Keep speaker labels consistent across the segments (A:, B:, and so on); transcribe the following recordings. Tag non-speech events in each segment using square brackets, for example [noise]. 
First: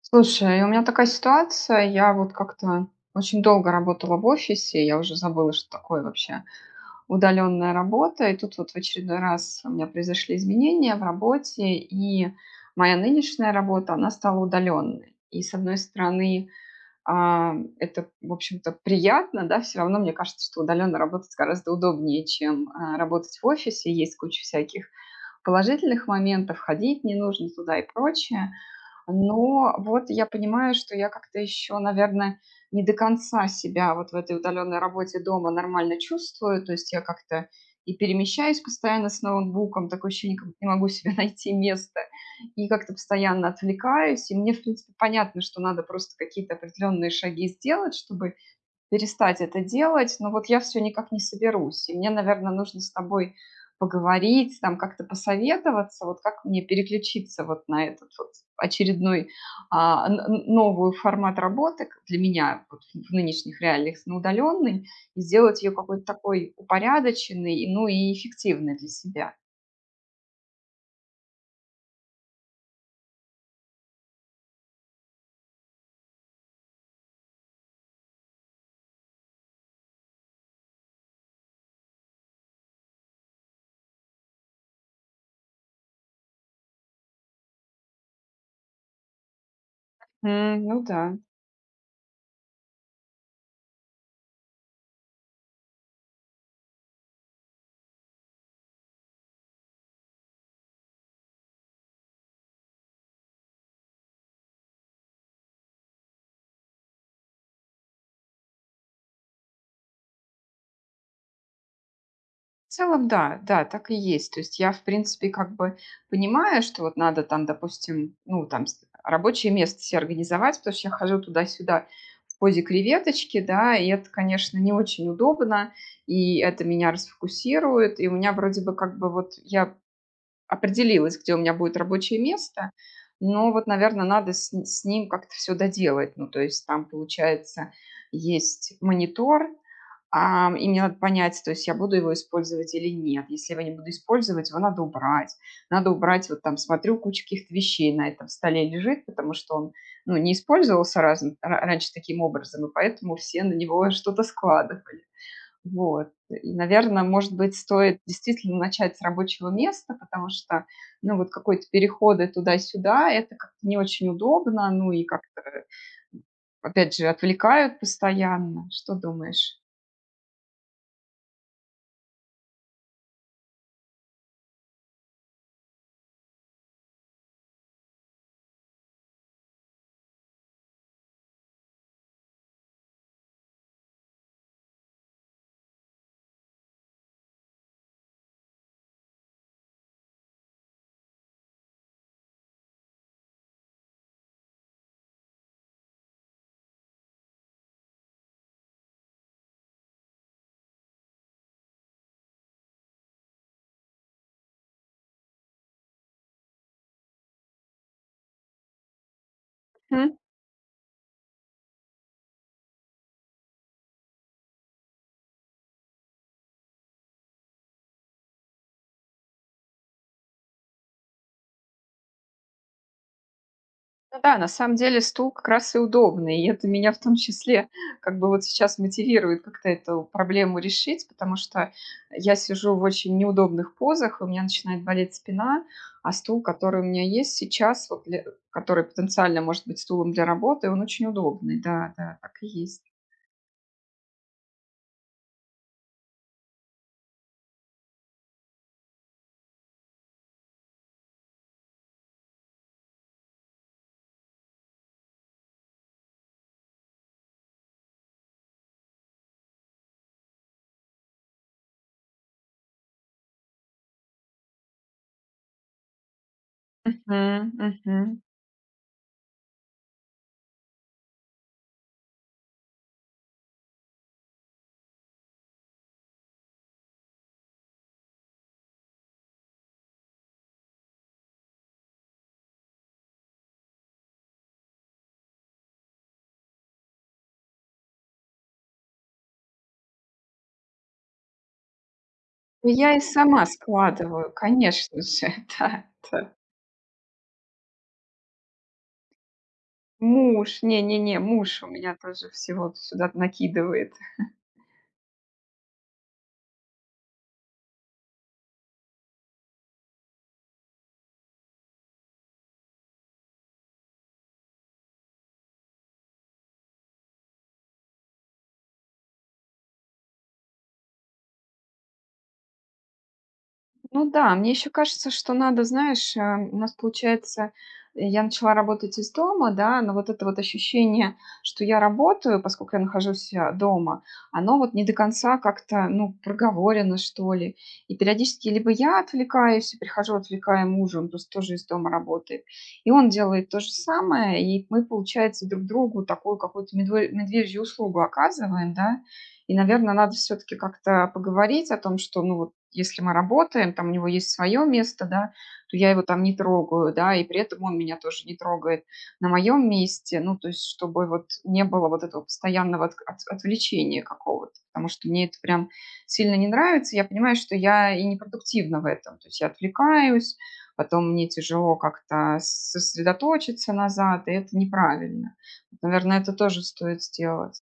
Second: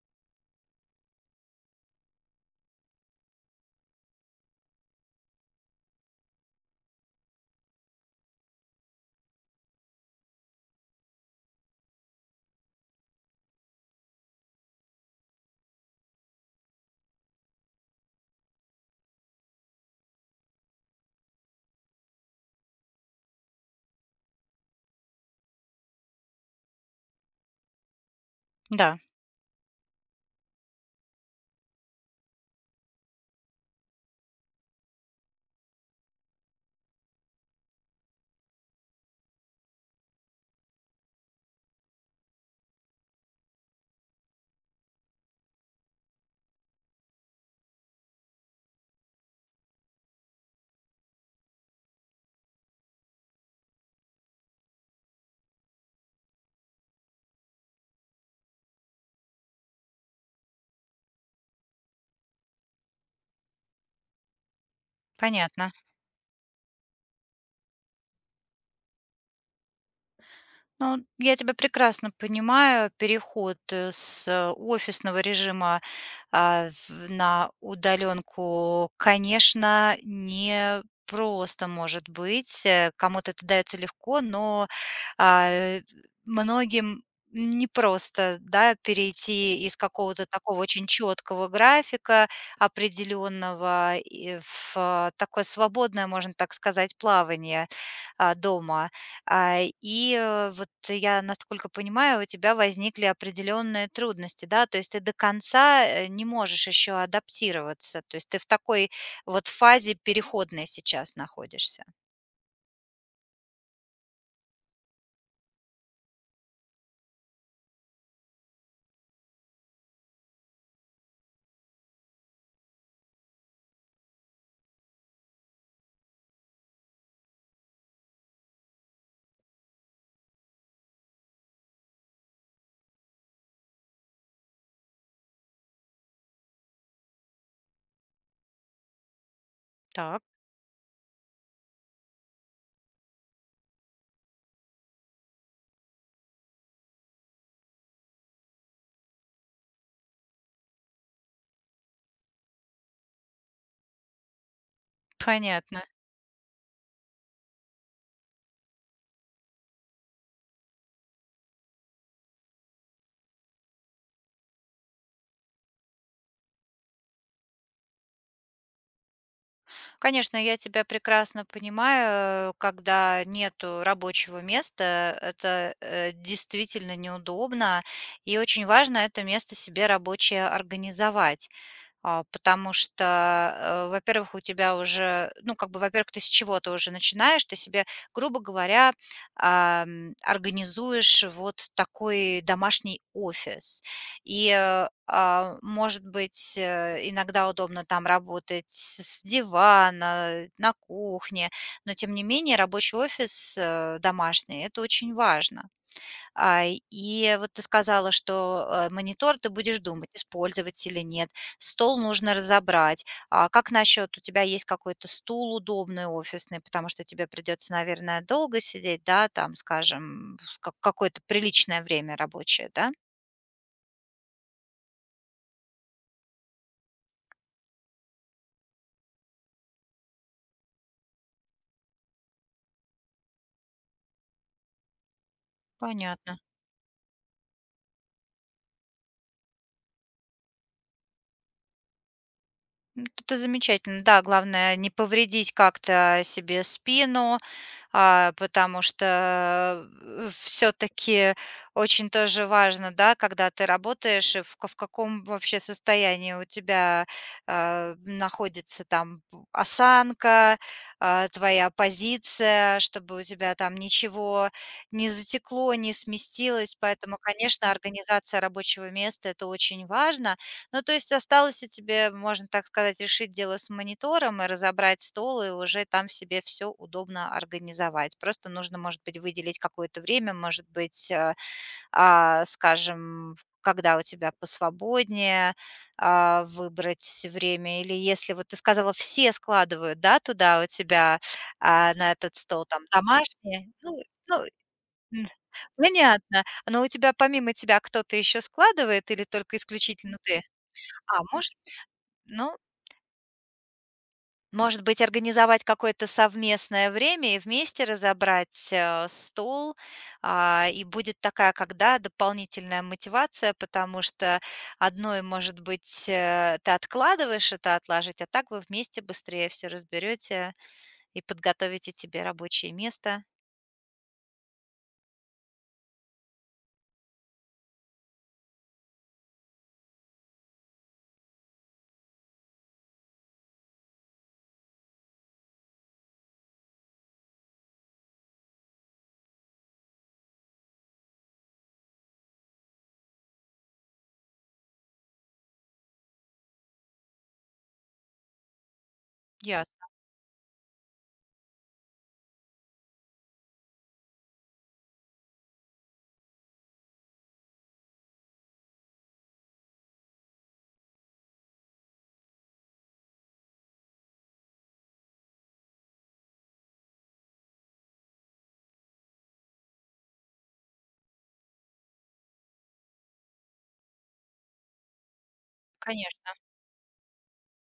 A: Слушай, у меня такая ситуация. Я вот как-то очень долго работала в офисе. Я уже забыла, что такое вообще удаленная работа. И тут вот в очередной раз у меня произошли изменения в работе. И моя нынешняя работа, она стала удаленной. И с одной стороны, это, в общем-то, приятно, да, все равно мне кажется, что удаленно работать гораздо удобнее, чем работать в офисе. Есть куча всяких положительных моментов, ходить не нужно туда и прочее.
B: Да,
A: Но вот я понимаю, что я как-то еще, наверное, не до конца себя вот в этой удаленной работе дома нормально чувствую. То есть я как-то и перемещаюсь постоянно с ноутбуком, такое ощущение, как будто не могу себе [laughs] найти место, и как-то постоянно отвлекаюсь. И мне, в принципе, понятно, что надо просто какие-то определенные шаги сделать, чтобы перестать это делать, но вот я все никак не соберусь. И мне, наверное, нужно с тобой поговорить, там как-то посоветоваться, вот как мне переключиться вот на этот вот очередной а, н- новый формат работы для меня вот в нынешних реалиях на удаленный и сделать
B: понятно.
A: ее какой-то такой упорядоченный, ну и эффективной для себя.
B: Ну, я тебя прекрасно понимаю. Переход с офисного режима, на удаленку, конечно, не просто может быть. Кому-то это дается легко, но а, э, многим непросто, да, перейти из какого-то такого
A: Ну
B: очень
A: да.
B: четкого графика определенного и в такое свободное, можно так сказать, плавание дома. Вот я, насколько понимаю, у тебя возникли определенные трудности, да, то есть ты до конца, не можешь еще адаптироваться, то есть ты в такой вот фазе переходной сейчас находишься.
A: В целом, да, да, так и есть. То есть я, в принципе, как бы понимаю, что вот надо там, допустим, ну, рабочее место себе организовать, потому что я хожу туда-сюда в позе креветочки, да, и это, конечно, не очень удобно, и это меня расфокусирует, и у меня вроде бы как бы вот я определилась, где у меня будет рабочее место, но вот, наверное, надо с ним как-то все доделать. Ну, то есть там, получается, есть монитор.
B: Так,
A: И мне надо понять, то есть я буду его использовать или нет. Если я его не буду использовать, его надо убрать. Надо убрать, вот там смотрю, куча каких-то вещей на этом столе лежит, потому что он, ну, не использовался раньше таким образом, и поэтому все на него [laughs] что-то складывали.
B: понятно.
A: Вот. И, наверное, может быть, стоит действительно начать с рабочего места, потому что, ну, вот какой-то переходы туда-сюда, это как-то не очень удобно, ну, и как-то, опять же, отвлекают постоянно. Что думаешь?
B: Конечно, я тебя прекрасно понимаю, когда нету рабочего места, это, действительно неудобно, и очень важно это место себе рабочее организовать. Потому что, во-первых, у тебя уже, ну, как бы, во-первых, ты с чего-то уже начинаешь, ты себе, грубо говоря, организуешь вот такой домашний офис. И может быть, иногда удобно там работать с дивана, на кухне, но тем не менее рабочий офис, домашний — это очень важно. И вот ты сказала, что, монитор ты будешь думать, использовать или нет, стол нужно разобрать. А как насчет, у тебя есть какой-то стул удобный офисный, потому что тебе придется, наверное, долго сидеть, да, там, скажем, с как какое-то приличное время рабочее, да?
A: Ну да, на самом деле стул как раз и удобный. И это меня в том числе как бы вот сейчас мотивирует как-то эту проблему решить, потому что я сижу в очень неудобных позах, у меня начинает болеть спина, а
B: Понятно.
A: стул, который у меня есть сейчас, который потенциально может быть стулом для работы, он очень удобный. Да, да, так и есть.
B: Ну, это замечательно. Да, главное не повредить как-то себе спину, потому что, все таки очень тоже важно, да, когда ты работаешь и в каком вообще состоянии у тебя, находится там осанка, твоя позиция, чтобы у тебя там ничего не затекло, не сместилось. Поэтому,
A: Мгм,
B: конечно,
A: мгм.
B: организация рабочего места — это очень важно. Ну, то есть осталось и тебе, можно так сказать, решить дело с монитором и разобрать стол, и уже там в себе все удобно организовать. Просто нужно, может быть, выделить какое-то время, может быть, скажем, когда у тебя посвободнее, выбрать время. Или если, вот ты сказала, все складывают, да, туда у тебя, на этот стол
A: Ну,
B: там
A: я и сама
B: домашние, ну,
A: складываю,
B: ну,
A: конечно
B: м,
A: же, [laughs] да, да.
B: понятно. Но у тебя помимо тебя кто-то еще складывает или только исключительно ты?
A: Муж, не-не-не,
B: Муж,
A: муж у меня тоже
B: ну,
A: всего сюда накидывает.
B: может быть, организовать какое-то совместное время и вместе разобрать, стол, и будет такая, когда дополнительная мотивация, потому что одной, может быть, ты откладываешь это отложить, а так вы вместе быстрее все разберете и подготовите тебе рабочее место.
A: Ну да, мне еще кажется, что надо, знаешь, у нас получается, я начала работать из дома, да, но вот это вот ощущение, что я работаю, поскольку я нахожусь дома, оно вот не до конца как-то, ну, проговорено, что ли. И периодически либо я отвлекаюсь, и прихожу, отвлекая мужа, он просто тоже из дома работает, и он делает то же самое, и мы, получается, друг другу такую какую-то медвежью услугу оказываем, да, и,
B: Ясно,
A: наверное, надо все-таки как-то поговорить о том, что, ну, вот, если мы работаем, там у него есть свое место, да, то я его там не трогаю, да, и при этом он меня тоже не трогает на моем месте, ну, то есть, чтобы вот не было вот этого постоянного отвлечения какого-то, потому что мне это прям сильно не нравится, я понимаю, что я и непродуктивна в этом, то есть я отвлекаюсь, потом мне тяжело как-то сосредоточиться назад, и это неправильно. Вот, наверное, это
B: конечно.
A: тоже стоит сделать.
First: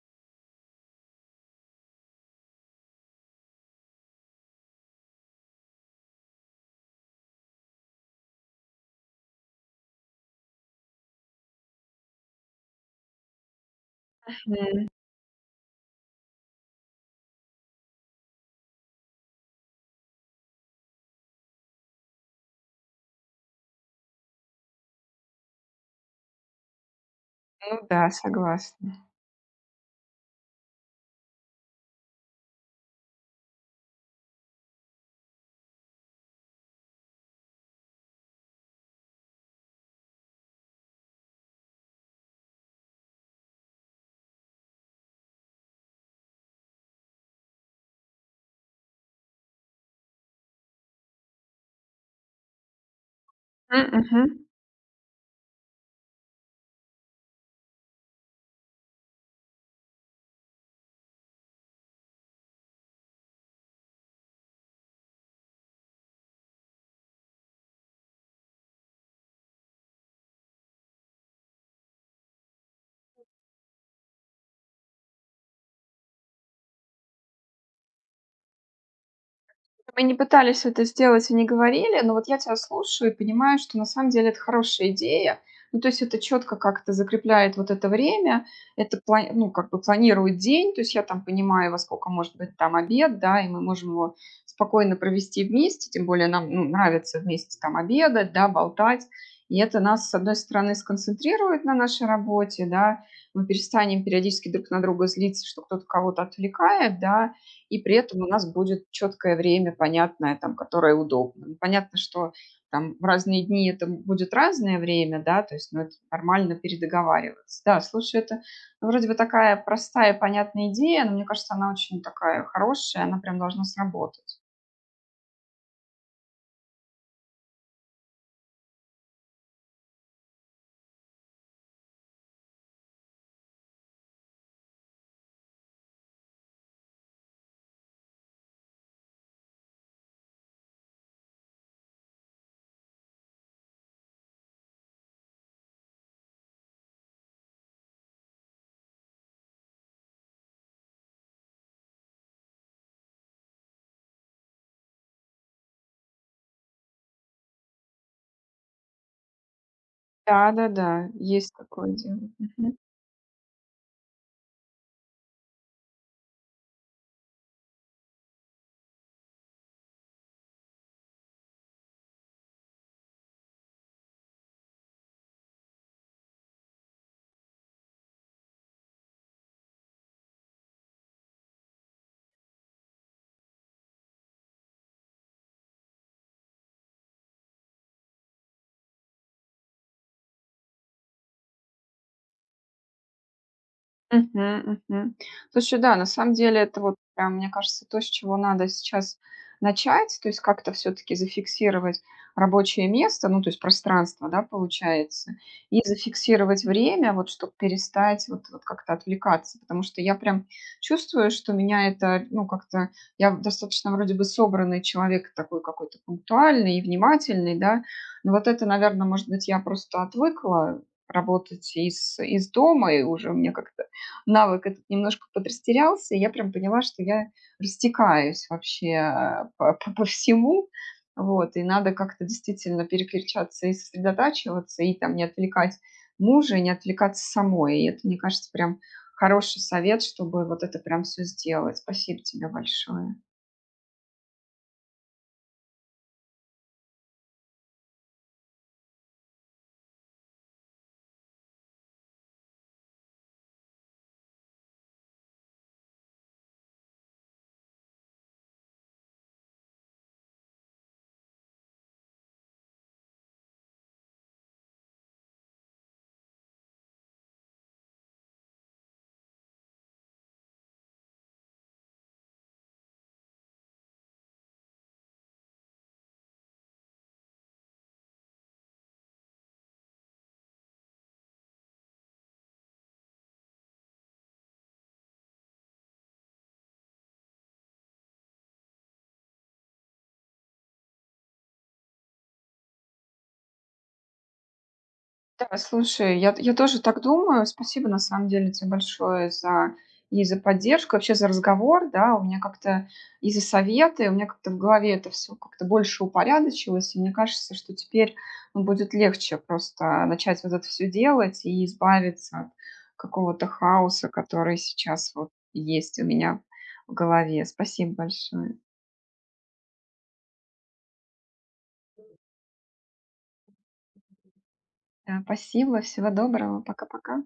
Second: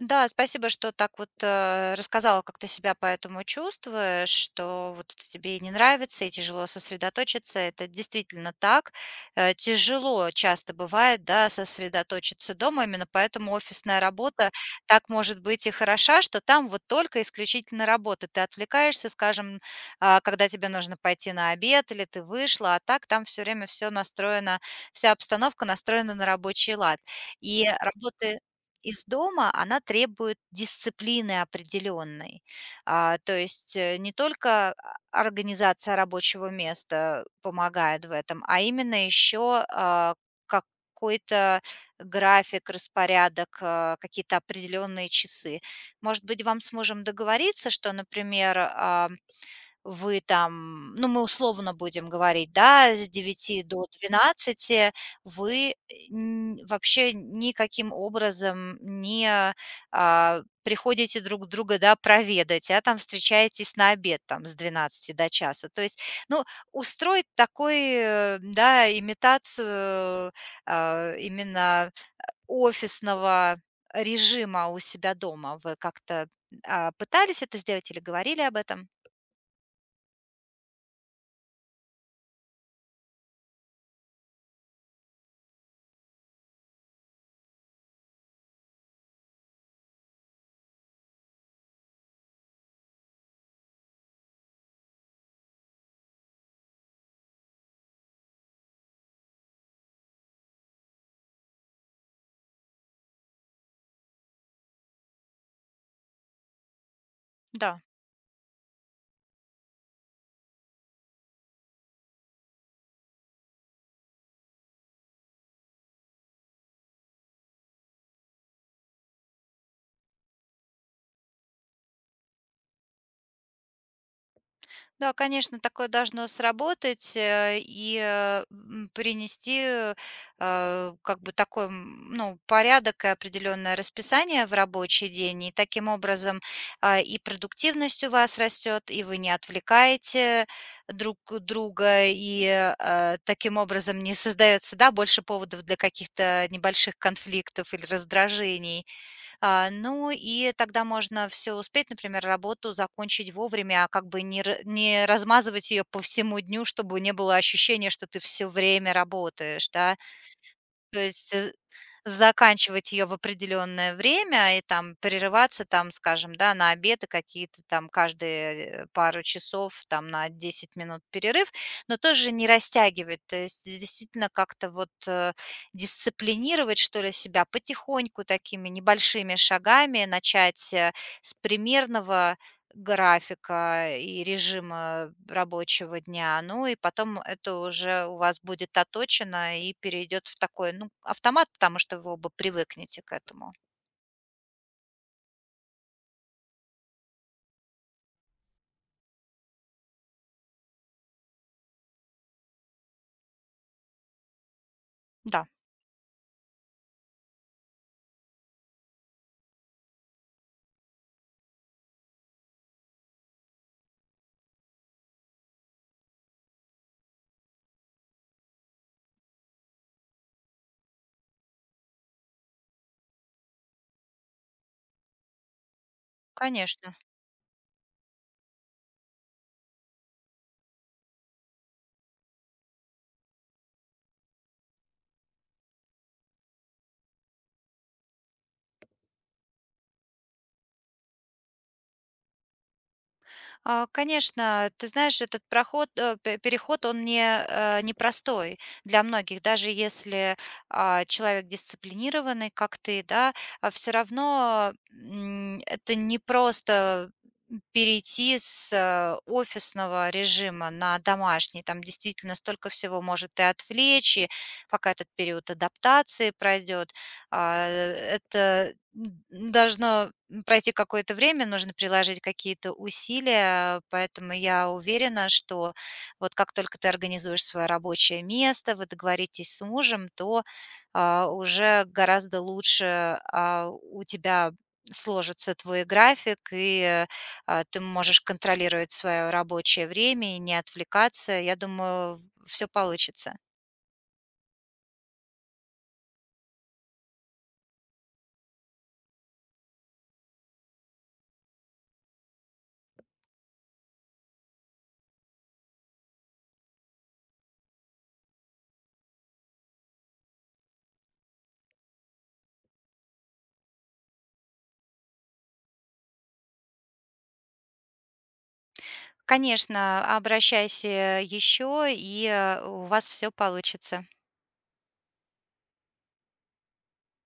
B: Да, спасибо, что так вот, рассказала, как ты себя по этому чувствуешь, что вот это тебе и не нравится, и тяжело сосредоточиться. Это действительно так. Тяжело часто бывает, да, сосредоточиться дома, именно поэтому офисная работа так может быть и хороша, что там вот только исключительно работа. Ты отвлекаешься, скажем, когда тебе нужно пойти на обед или ты вышла, а так там все время все настроено, вся обстановка настроена на рабочий лад. И
A: Ну да,
B: работы
A: согласна.
B: из дома, она требует дисциплины определенной. То есть, не только, организация рабочего места помогает в этом, а именно еще, какой-то график, распорядок, какие-то определенные часы. Может быть, вам сможем договориться, что, например, вы там, ну, мы условно будем говорить, да, с девяти до
A: М, мгм.
B: двенадцати вы, э, н вообще никаким образом не, приходите друг друга, да, проведать, а там встречаетесь на обед там с 12 до часа. То есть, ну, устроить такой, да, имитацию, именно офисного режима у себя дома. Вы как-то, пытались это сделать или говорили об этом?
A: Мы не пытались это сделать и не говорили, но вот я тебя слушаю и понимаю, что на самом деле это хорошая идея. Ну, то есть это четко как-то закрепляет вот это время, это, ну, как бы планирует день, то есть я там понимаю, во сколько может быть там обед, да, и мы можем его спокойно провести вместе, тем более нам, ну, нравится вместе там обедать, да, болтать. И это нас, с одной стороны, сконцентрирует на нашей работе, да, мы перестанем периодически друг на друга злиться, что кто-то кого-то отвлекает, да, и
B: Да.
A: при этом у нас будет четкое время, понятное, там, которое удобно. Ну, понятно, что там в разные дни это будет разное время, да, то есть, ну, это нормально передоговариваться. Да, слушай, это ну, вроде бы такая простая, понятная идея, но мне кажется, она очень такая хорошая, она прям должна сработать.
B: Да, конечно, такое должно сработать, и принести, как бы такой, ну, порядок и определенное расписание в рабочий день. И таким образом, и продуктивность у вас растет, и вы не отвлекаете друг друга, и таким образом не [laughs] создается, да, больше поводов для каких-то небольших конфликтов или раздражений. Ну и тогда можно все успеть, например, работу закончить вовремя, а как бы не размазывать ее по всему дню, чтобы не было ощущения, что ты все время работаешь, да. То
A: Да-да-да,
B: есть,
A: есть такое дело.
B: заканчивать ее в определенное время и там прерываться там, скажем, да, на обеды какие-то там каждые, пару часов, там на 10 минут перерыв, но тоже не растягивать. То есть действительно как-то вот, дисциплинировать, что ли, себя потихоньку такими небольшими шагами, начать, с примерного графика и режима рабочего дня. Ну и потом это уже у вас будет оточено и перейдет в такой, ну, автомат, потому что вы оба привыкнете к этому.
A: Мгм, мгм. Слушай, да, на самом деле это вот прям, мне кажется, то, с чего надо сейчас начать, то есть как-то все-таки зафиксировать рабочее место, ну, то есть пространство, да, получается,
B: Да,
A: и зафиксировать время, вот чтобы перестать вот, вот как-то отвлекаться, потому что я прям чувствую, что меня это, ну, как-то, я достаточно вроде бы собранный человек, такой какой-то пунктуальный и внимательный, да, но вот это, наверное, может быть, я просто отвыкла работать из дома, и уже мне как-то навык этот немножко подрастерялся, и я прям поняла,
B: конечно.
A: что я растекаюсь вообще по, по всему, вот, и надо как-то действительно переключаться и сосредотачиваться, и там не отвлекать мужа, и не отвлекаться самой, и это, мне кажется, прям хороший совет, чтобы вот это прям все сделать. Спасибо тебе большое.
B: Конечно, ты знаешь, этот проход, переход, он не, непростой для многих, даже если, человек дисциплинированный, как ты, да, все равно, это не просто перейти с, офисного режима на домашний. Там действительно столько всего может и отвлечь, и пока этот период адаптации пройдет, пройти какое-то время, нужно приложить какие-то усилия, поэтому я уверена, что вот как только ты организуешь свое рабочее место, вы договоритесь с мужем, то, уже гораздо лучше, у тебя сложится твой график, и, ты можешь контролировать свое рабочее время и не отвлекаться. Я думаю, все получится.
A: Да, слушай, я тоже так думаю. Спасибо, на самом деле, тебе большое за и за поддержку, вообще за разговор, да. У меня как-то и за советы, у меня как-то в голове это все как-то больше упорядочилось. И мне кажется, что теперь, ну, будет легче просто начать вот это все делать и избавиться от какого-то хаоса, который сейчас вот есть у меня в голове. Спасибо большое.
B: Конечно, обращайся еще, и, у вас все получится.
A: Да, спасибо, всего доброго. Пока-пока.